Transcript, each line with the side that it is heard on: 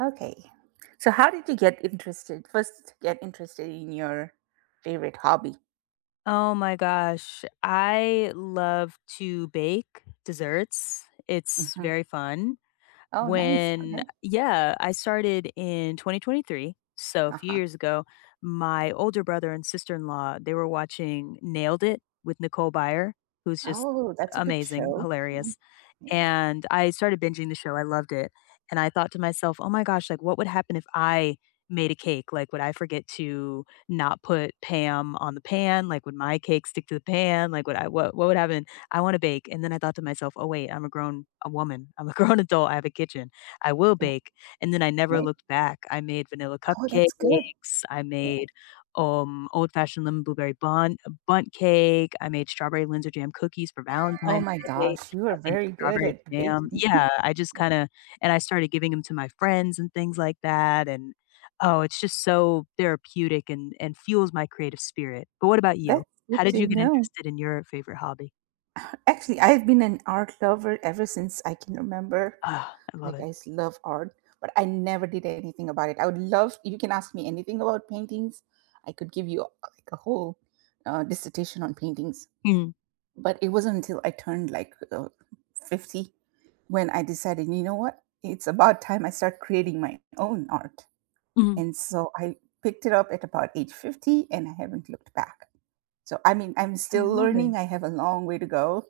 right: Okay. So how did you get interested? First, get interested in your favorite hobby.
left: Oh my gosh. I love to bake desserts. It's
right: Hmm.
left: very fun.
right: Oh, nice. Okay.
left: I started in 2023. So a
right: Uh
left: few
right: huh.
left: years ago, my older brother and sister in law, they were watching Nailed It with Nicole Byer, who's just
right: Oh, that's a good
left: amazing,
right: show. Mm,
left: hilarious.
right: yeah.
left: And I started binging the show, I loved it, and I thought to myself, "Oh my gosh, like, what would happen if I made a cake? Like, would I forget to not put Pam on the pan? Like, would my cake stick to the pan? Like, would I what would happen? I wanna bake." And then I thought to myself, "Oh, wait, I'm a grown a woman. I'm a grown adult, I have a kitchen. I will
right: Yeah.
left: bake." And then I never
right: Right.
left: looked back. I made vanilla
right: Oh, that's good.
left: cupcakes,
right: Yeah.
left: old-fashioned lemon blueberry bunt cake, I made strawberry Linzer jam cookies for
right: Oh
left: Valentine's
right: my
left: Day,
right: gosh, you are
left: I made
right: very good
left: strawberry
right: at
left: jam.
right: baking.
left: Yeah, I just kinda and I started giving them to my friends and things like that, and, oh, it's just so therapeutic and fuels my creative spirit. But what about you?
right: That's good
left: How did you
right: to
left: get
right: know.
left: interested in your favorite hobby?
right: Actually, I've been an art lover ever since I can remember.
left: Ah, I love it.
right: Love art, but I never did anything about it. I would love you can ask me anything about paintings. I could give you like a whole dissertation on paintings.
left: Mm,
right: But it wasn't until I turned like 50 when I decided, you know what? It's about time I start creating my own art.
left: mhm.
right: And so I picked it up at about age 50 and I haven't looked back. So I mean, I'm
left: I
right: still
left: love it.
right: learning. I have a long way to go,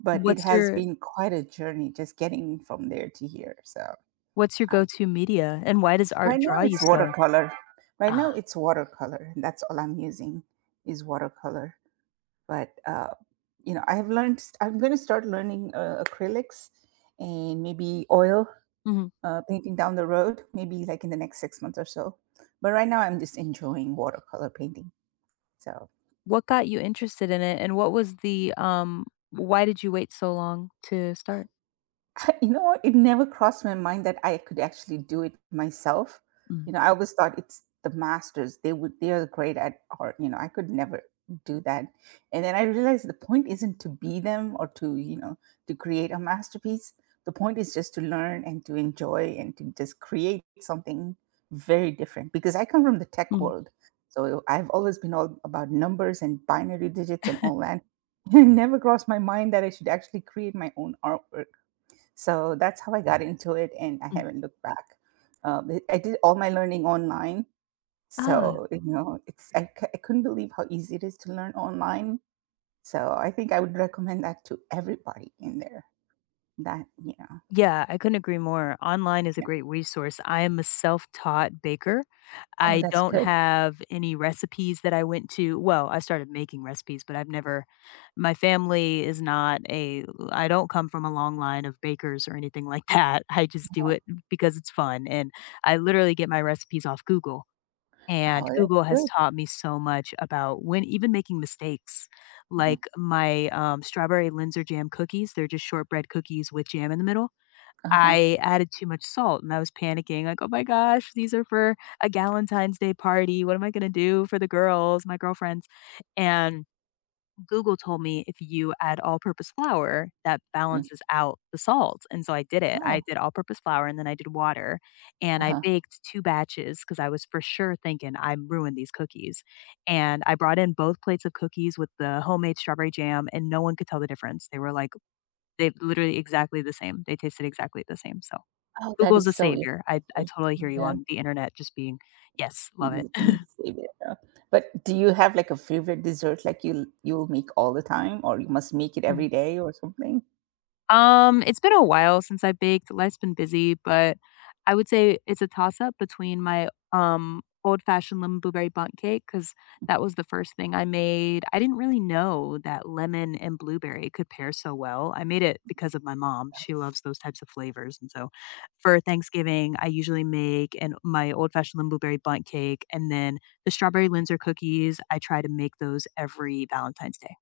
right: but it
left: What's
right: has
left: your
right: been quite a journey just getting from there to here. So
left: what's your
right: I
left: go-to media, and why does art
right: right now
left: draw you
right: it's
left: so?
right: watercolor. Right
left: Ah,
right: now it's watercolor. That's all I'm using is watercolor. But you know, I have learned. I'm going to start learning acrylics and maybe oil
left: mhm.
right: painting down the road. Maybe like in the next 6 months or so. But right now I'm just enjoying watercolor painting. So
left: What got you interested in it, and what was why did you wait so long to start?
right: you know what? It never crossed my mind that I could actually do it myself.
left: Mm,
right: You know, I always thought it's the masters. They are great at art. You know, I could never do that. And then I realized the point isn't to be them or to, you know, to create a masterpiece. The point is just to learn and to enjoy and to just create something very different because I come from the tech
left: mhm,
right: world. So I've always been all about numbers and binary digits and all that. It never crossed my mind that I should actually create my own artwork, so that's how I got into it, and I
left: mm.
right: haven't looked back. I did all my learning online,
left: Ah.
right: so you know, it's I couldn't believe how easy it is to learn online. So I think I would recommend that to everybody in there. That you know,
left: Yeah, I couldn't agree more. Online is a
right: yeah.
left: great resource. I am a self-taught baker.
right: Oh,
left: I
right: that's
left: don't
right: good.
left: have any recipes that I went to well, I started making recipes, but I've never my family is not a I don't come from a long line of bakers or anything like that. I just do
right: Uh-huh.
left: it because it's fun, and I literally get my recipes off Google, and
right: Oh, that's
left: Google has
right: good.
left: taught me so much about when even making mistakes. Like, strawberry Linzer jam cookies, they're just shortbread cookies with jam in the middle.
right: Uh huh.
left: I added too much salt and I was panicking like, "Oh my gosh, these are for a Galentine's Day party. What am I going to do for the girls, my girlfriends?" And Google told me if you add all-purpose flour, that
right: Mm.
left: balances out the salt. And so I did it. I
right: Oh,
left: did all-purpose flour and then I did water and
right: uh
left: I
right: huh.
left: baked two batches because I was for sure thinking I ruined these cookies. And I brought in both plates of cookies with the homemade strawberry jam and no one could tell the difference. They were like they literally exactly the same. They tasted exactly the same. So
right: Oh, that
left: Google's
right: is
left: a
right: so
left: savior. I
right: impressive.
left: totally hear you
right: Yeah,
left: on the internet just being yes, love it.
right: because you save it. But do you have like a favorite dessert, like you'll make all the time, or you must make it every day or something?
left: It's been a while since I baked. Life's been busy, but I would say it's a toss up between my old fashioned lemon blueberry bundt cake because that was the first thing I made. I didn't really know that lemon and blueberry could pair so well. I made it because of my mom. She loves those types of flavors, and so for Thanksgiving, I usually make and my old fashioned lemon blueberry bundt cake, and then the strawberry Linzer cookies. I try to make those every Valentine's Day.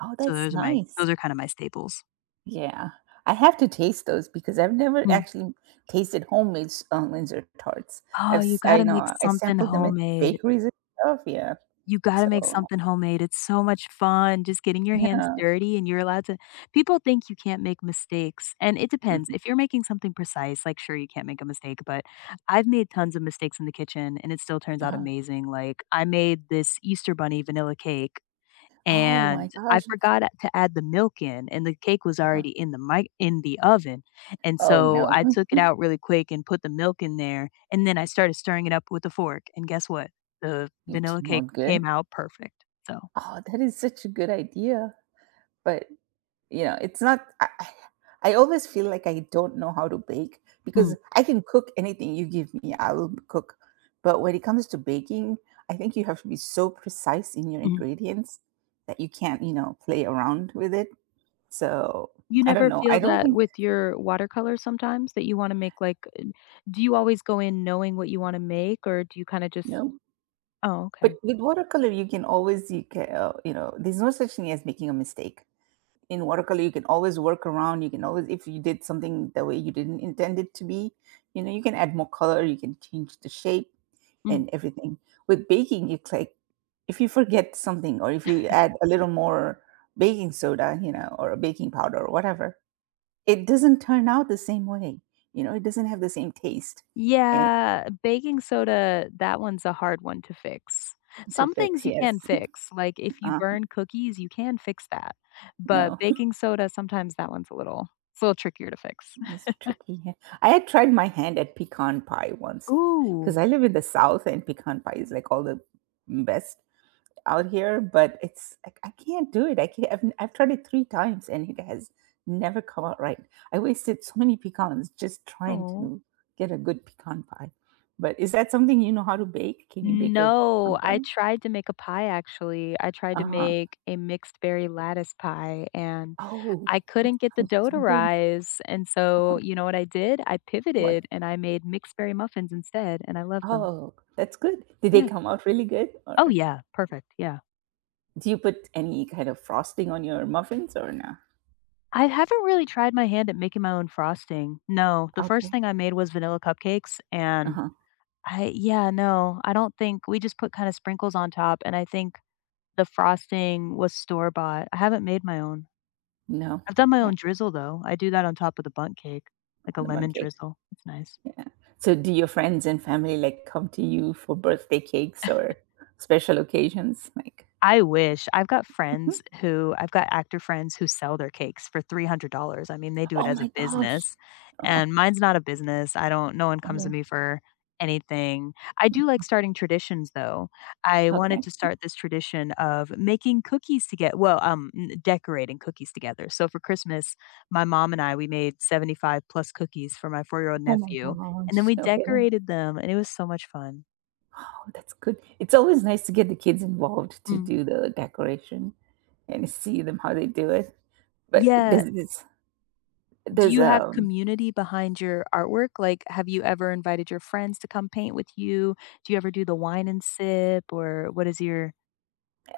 right: Oh,
left: So
right: that's nice.
left: those are kind of my staples.
right: Yeah. I have to taste those because I've never actually tasted homemade Windsor tarts.
left: Oh, you
right: I
left: gotta make
right: know I
left: something
right: sampled them at
left: homemade.
right: bakeries and stuff. Yeah.
left: You gotta make
right: So
left: something homemade. It's so much fun just getting your hands
right: yeah.
left: dirty and you're allowed to people think you can't make mistakes, and it depends.
right: Mhm.
left: If you're making something precise, like, sure, you can't make a mistake, but I've made tons of mistakes in the kitchen, and it still turns out
right: Uh-huh.
left: amazing. Like, I made this Easter bunny vanilla cake
right: Oh my
left: and I
right: gosh.
left: forgot to add the milk in, and the cake was
right: Uh-huh.
left: already in the oven, and
right: Oh
left: so
right: no,
left: I took it out really quick and put the milk in there, and then I started stirring it up with a fork, and guess what? The
right: you
left: vanilla
right: came
left: cake
right: out
left: came
right: good.
left: out perfect, so
right: Oh, that is such a good idea. But you know, it's not I I always feel like I don't know how to bake
left: mm,
right: because I can cook anything you give me, I will cook. But when it comes to baking, I think you have to be so precise in your
left: mhm.
right: ingredients that you can't, you know, play around with it. So,
left: You
right: I don't
left: never
right: know. I
left: feel
right: don't
left: that
right: think
left: with your watercolors sometimes that you wanna make, do you always go in knowing what you wanna make, or do you kinda just
right: no.
left: Oh, okay.
right: But with watercolor, you can always you know, there's no such thing as making a mistake. In watercolor, you can always work around. You can always, if you did something the way you didn't intend it to be, you know, you can add more color, you can change the shape
left: Mm.
right: and everything. With baking, it's like if you forget something or if you add a little more baking soda, you know, or a baking powder or whatever, it doesn't turn out the same way. You know, it doesn't have the same taste eh,
left: Yeah, baking soda, that one's a hard one to fix.
right: to
left: Some things
right: fix.
left: you can
right: Yes.
left: fix, like if you
right: Uh,
left: burn cookies, you can fix that. But
right: no,
left: baking soda, sometimes that one's a little it's a little trickier to fix.
right: it's tricky. Yeah. I had tried my hand at pecan pie once
left: Ooh.
right: because I live in the South and pecan pie is like all the best out here, but it's like I can't do it. I can't. I've tried it three times and it has never come out right. I wasted so many pecans just trying
left: Oh.
right: to get a good pecan pie. But is that something you know how to bake? Can you bake a pecan
left: No, I
right: pie?
left: tried to make a pie actually. I tried
right: Uh
left: to
right: huh.
left: make a mixed berry lattice pie and
right: Oh,
left: I couldn't get the
right: that's
left: dough
right: so
left: to
right: good.
left: rise. And so,
right: Uh-huh.
left: you know what I did? I
right: What?
left: pivoted and I made mixed berry muffins instead, and I love them.
right: Oh, that's good. Did they
left: Yeah.
right: come out really good, or
left: Oh yeah, perfect. Yeah.
right: do you put any kind of frosting on your muffins or no?
left: I haven't really tried my hand at making my own frosting. No, the first
right: Okay.
left: thing I made was vanilla cupcakes,
right: Uh
left: and
right: huh.
left: no, I don't think we just put kinda sprinkles on top, and I think the frosting was store-bought. I haven't made my own.
right: No.
left: I've done my own
right: Okay.
left: drizzle, though. I do that on top of the bundt cake, like a
right: On the mug.
left: lemon drizzle. It's nice.
right: Yeah. So do your friends and family, like, come to you for birthday cakes or special occasions? Like,
left: I wish. I've got actor friends who sell their cakes for $300. I mean, they do it
right: "Oh
left: as a
right: my gosh."
left: business,
right: Oh,
left: and mine's not a business. I don't No one comes to
right: okay.
left: me for anything. I do like starting traditions, though. I wanted
right: Okay.
left: to start this tradition of making cookies toget well, n decorating cookies together. So for Christmas, my mom and I, we made 75 plus cookies for my 4 year-old
right: "Oh my
left: nephew, and then
right: gosh."
left: we
right: Okay.
left: decorated them, and it was so much fun.
right: Oh, that's good. It's always nice to get the kids involved to
left: Mm.
right: do the decoration and see them how they do it. But
left: Yes. Do
right: does,
left: you have
right: um
left: community behind your artwork? Like, have you ever invited your friends to come paint with you? Do you ever do the wine and sip, or what is your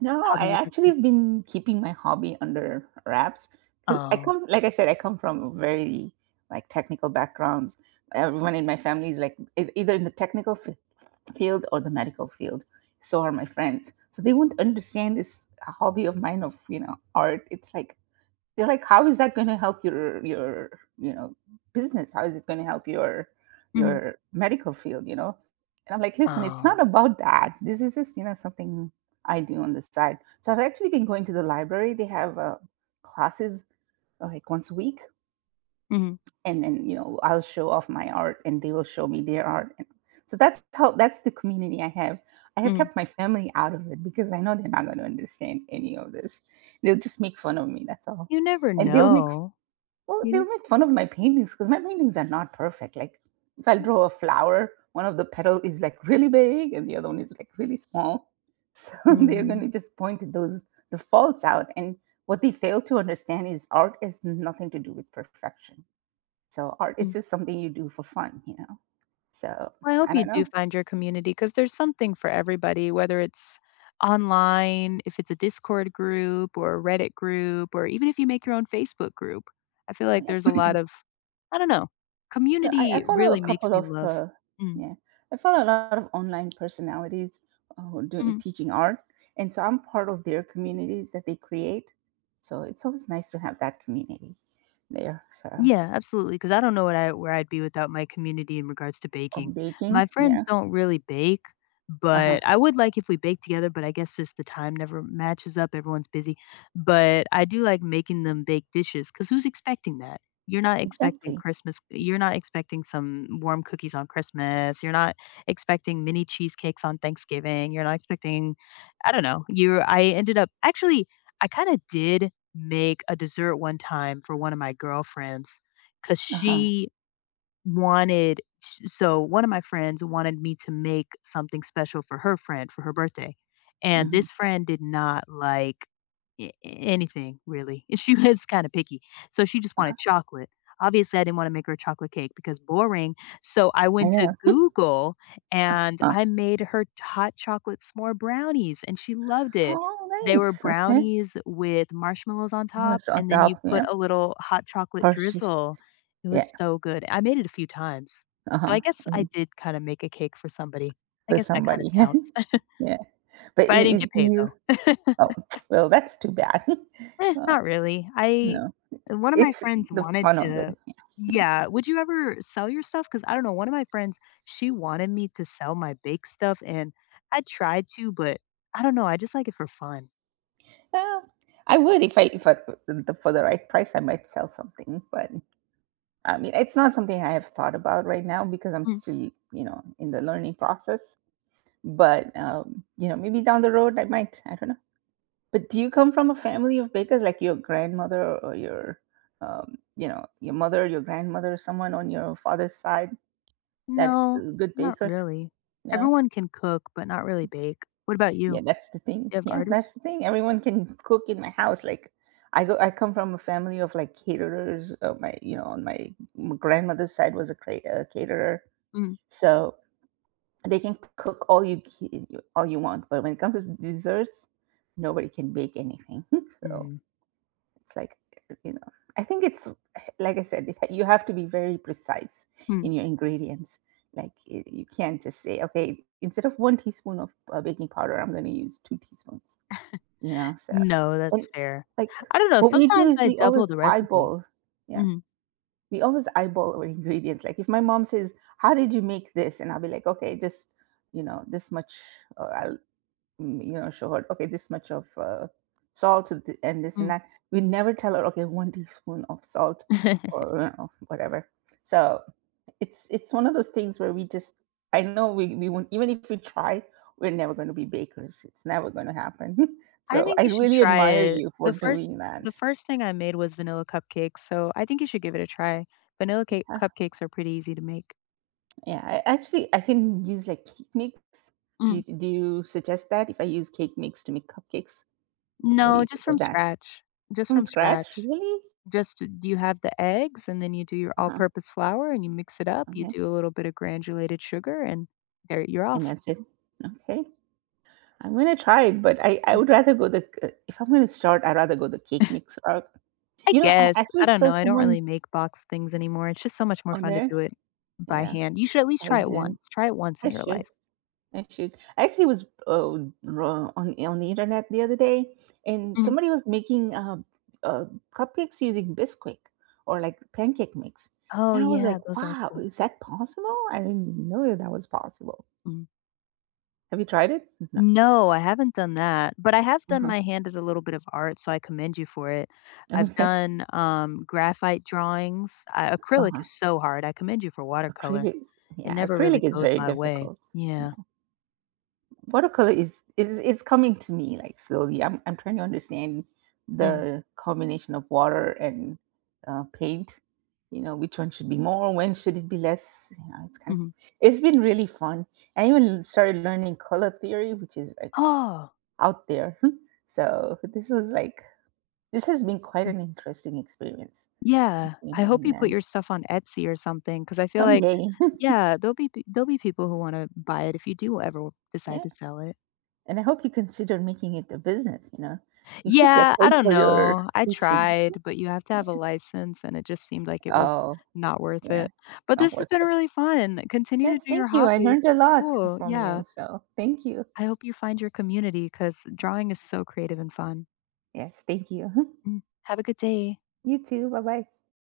right: no,
left: hobby
right: I
left: look like with
right: actually
left: that?
right: have been keeping my hobby under wraps because I
left: Oh.
right: come, like I said, I come from a very like technical backgrounds. Everyone in my family is like either in the technical field or the medical field. So are my friends. So they won't understand this hobby of mine of you know art. It's like they're like how is that going to help your you know business, how is it going to help
left: Mhm.
right: your medical field, you know. And I'm like listen, it's
left: Oh.
right: not about that, this is just you know something I do on the side. So I've actually been going to the library. They have classes like once a week,
left: Mhm.
right: and then you know I'll show off my art and they will show me their art. And so that's how that's the community I have. I have
left: Mhm.
right: kept my family out of it because I know they're not going to understand any of this. They'll just make fun of me, that's all.
left: You never
right: And they'll make
left: know.
right: Well,
left: You
right: they'll
left: know?
right: make fun of my paintings because my paintings are not perfect. Like, if I draw a flower, one of the petal is like really big and the other one is like really small. So they're going
left: Mhm.
right: to just point to those the faults out. And what they fail to understand is art has nothing to do with perfection. So art is
left: Mhm.
right: just something you do for fun, you know. So
left: Well, I hope
right: I
left: you
right: don't
left: do
right: know.
left: find your community because there's something for everybody, whether it's online, if it's a Discord group or a Reddit group, or even if you make your own Facebook group. I feel
right: Oh,
left: like
right: yeah.
left: there's a lot of I don't know,
right: So I
left: community
right: follow a
left: really makes
right: couple
left: me
right: of
left: love Mm,
right: yeah, I follow a lot of online personalities who are doing
left: mhm.
right: teaching art, and so I'm part of their communities that they create. So it's always nice to have that community there. So
left: Yeah, absolutely. Because I don't know what I where I'd be without my community in regards to baking.
right: of
left: My
right: baking,
left: friends
right: yeah,
left: don't really bake,
right: uh huh,
left: but I would like if we bake together, but I guess just the time never matches up, everyone's busy, but I do like making them bake dishes Because who's expecting that?
right: exactly,
left: You're not expecting some warm cookies on Christmas, you're not expecting mini cheesecakes on Thanksgiving, you're not expecting I don't know, you I ended up actually, I kinda did make a dessert one time for one of my girlfriends because
right: uh huh.
left: she wanted so one of my friends wanted me to make something special for her friend for her birthday, and
right: Hmm.
left: this friend did not like a anything really, she was kinda picky, so she just wanted chocolate. Obviously, I didn't wanna make her a chocolate cake because boring, so
right: I
left: I went to
right: know.
left: Google and
right: Huh.
left: I made her hot chocolate s'more brownies, and she loved it.
right: Oh,
left: They were
right: nice. Okay,
left: brownies with marshmallows on
right: I'm gonna
left: top, and
right: shut
left: then you
right: up. Yeah,
left: put a little hot chocolate
right: Hershey.
left: drizzle it
right: Yeah,
left: was so good. I made it a few times.
right: uh
left: So
right: huh.
left: I guess I did kinda make a cake for somebody. I
right: For
left: guess that kind of
right: somebody.
left: counts.
right: Yeah, but
left: But I didn't
right: it,
left: get
right: it,
left: paid
right: you.
left: though.
right: Oh, well, that's too bad.
left: Eh,
right: uh,
left: not really. I
right: no.
left: one of my
right: It's
left: friends
right: the
left: wanted
right: fun of it.
left: to Yeah, would you ever sell your stuff? Because I don't know, one of my friends, she wanted me to sell my bake stuff, and I tried to, but I don't know, I just like it for fun.
right: Well, I would if I the for the right price, I might sell something, but I mean, it's not something I have thought about right now because I'm
left: Mm,
right: still, you know, in the learning process. But you know, maybe down the road I might. I don't know. But do you come from a family of bakers, like your grandmother or your, you know, your mother, your grandmother, someone on your father's side that's
left: no,
right: a good
left: not
right: baker?
left: really.
right: No.
left: Everyone can cook, but not really bake. What about you?
right: Yeah, that's the thing.
left: Do you have
right: Yeah,
left: artists?
right: that's the thing. Everyone can cook in my house. Like, I go. I come from a family of like caterers. My, you know, on my grandmother's side was a, a caterer,
left: Mm,
right: so they can cook all all you want. But when it comes to desserts, nobody can bake anything. So
left: mm.
right: it's like, you know, I think it's like I said, it, you have to be very precise
left: Hmm.
right: in your ingredients. Like, you can't just say, okay, instead of one teaspoon of baking powder, I'm going to use two teaspoons, you know. So
left: No, that's
right: and,
left: fair.
right: like,
left: I don't know,
right: what we do
left: sometimes
right: is
left: I
right: we
left: double
right: always
left: the recipe.
right: eyeball, yeah,
left: Mhm,
right: we always eyeball our ingredients, like, if my mom says, "How did you make this?" And I'll be like, "Okay, just, you know, this much, uh, I'll you know, show her, okay, this much of salt and and this and
left: mm.
right: that. We never tell her, okay, one teaspoon of salt or you know, whatever." So it's one of those things where we just, I know we won't, even if we try, we're never going to be bakers. It's never going to happen.
left: I
right: So
left: think
right: I
left: you should
right: really
left: try
right: admire
left: it.
right: you for doing
left: The
right: that.
left: first thing I made was vanilla cupcakes, so I think you should give it a try. Vanilla cake
right: Yeah,
left: cupcakes are pretty easy to make.
right: yeah. I actually I can use like cake mix.
left: Mm.
right: Do you suggest that if I use cake mix to make cupcakes? What do
left: No,
right: you
left: just
right: think
left: from
right: of that?
left: scratch, just
right: From
left: from
right: scratch,
left: scratch.
right: really?
left: Just you have the eggs, and then you do your all-purpose flour, and you mix it up, you
right: Okay,
left: do a little bit of granulated sugar, and there you're
right: and
left: off.
right: that's it? Okay. I'm gonna try it, but I would rather go the c if I'm gonna start, I'd rather go the cake mix route.
left: I
right: You know, I
left: guess.
right: actually
left: I don't
right: saw
left: know. I don't
right: someone
left: really make box things anymore. It's just so much more
right: on
left: fun to
right: there
left: do it by
right: yeah,
left: hand. You should at least
right: I
left: try it
right: hand.
left: once. Try it once
right: I
left: in your life.
right: should, I should. I actually was, ro on the internet the other day, and
left: Mhm.
right: somebody was making, uh, cupcakes using Bisquick or, like, pancake mix,
left: Oh,
right: and I was
left: yeah,
right: like,
left: those are
right: "Wow,
left: cool.
right: is that possible? I didn't know that was possible."
left: Mm.
right: Have you tried it? No.
left: No, I haven't done that, but I have done
right: Uh-huh.
left: my hand as a little bit of art, so I commend you for it.
right: Okay.
left: Graphite drawings. I acrylic
right: Uh-huh.
left: is so hard. I commend you for watercolor. It
right: Yeah,
left: never
right: acrylic
left: really
right: is
left: goes
right: very
left: my way.
right: difficult.
left: Yeah.
right: Yeah, watercolor is it's coming to me like slowly. I'm trying to understand
left: Mm,
right: the combination of water and paint. You know, which one should be more, when should it be less? You know, it's kind of
left: mhm.
right: it's been really fun. I even started learning color theory, which is like
left: Oh,
right: out there. So this was like this has been quite
left: mm,
right: an interesting experience.
left: yeah.
right: You
left: I
right: know,
left: hope
right: and
left: you put
right: then
left: your stuff on Etsy or something because I feel like
right: someday,
left: There'll be people who wanna buy it if you do ever decide
right: yeah.
left: to sell it.
right: And I hope you consider making it a business, you know? You should
left: Yeah,
right: get
left: I
right: paid
left: don't
right: for your
left: know. I
right: pastries.
left: tried, but you have to have a
right: Yeah.
left: license, and it just seemed like it was
right: Oh,
left: not worth
right: yeah.
left: it. But
right: Not
left: this has
right: worth
left: been
right: it.
left: really fun. Continue to
right: Yes,
left: do your
right: thank you. I
left: hobby.
right: learned
left: It's
right: a
left: so
right: lot
left: cool.
right: from
left: Yeah.
right: you, so thank you.
left: I hope you find your community because drawing is so creative and fun.
right: Yes, thank you.
left: Mm. Have a good day.
right: You too. Bye-bye.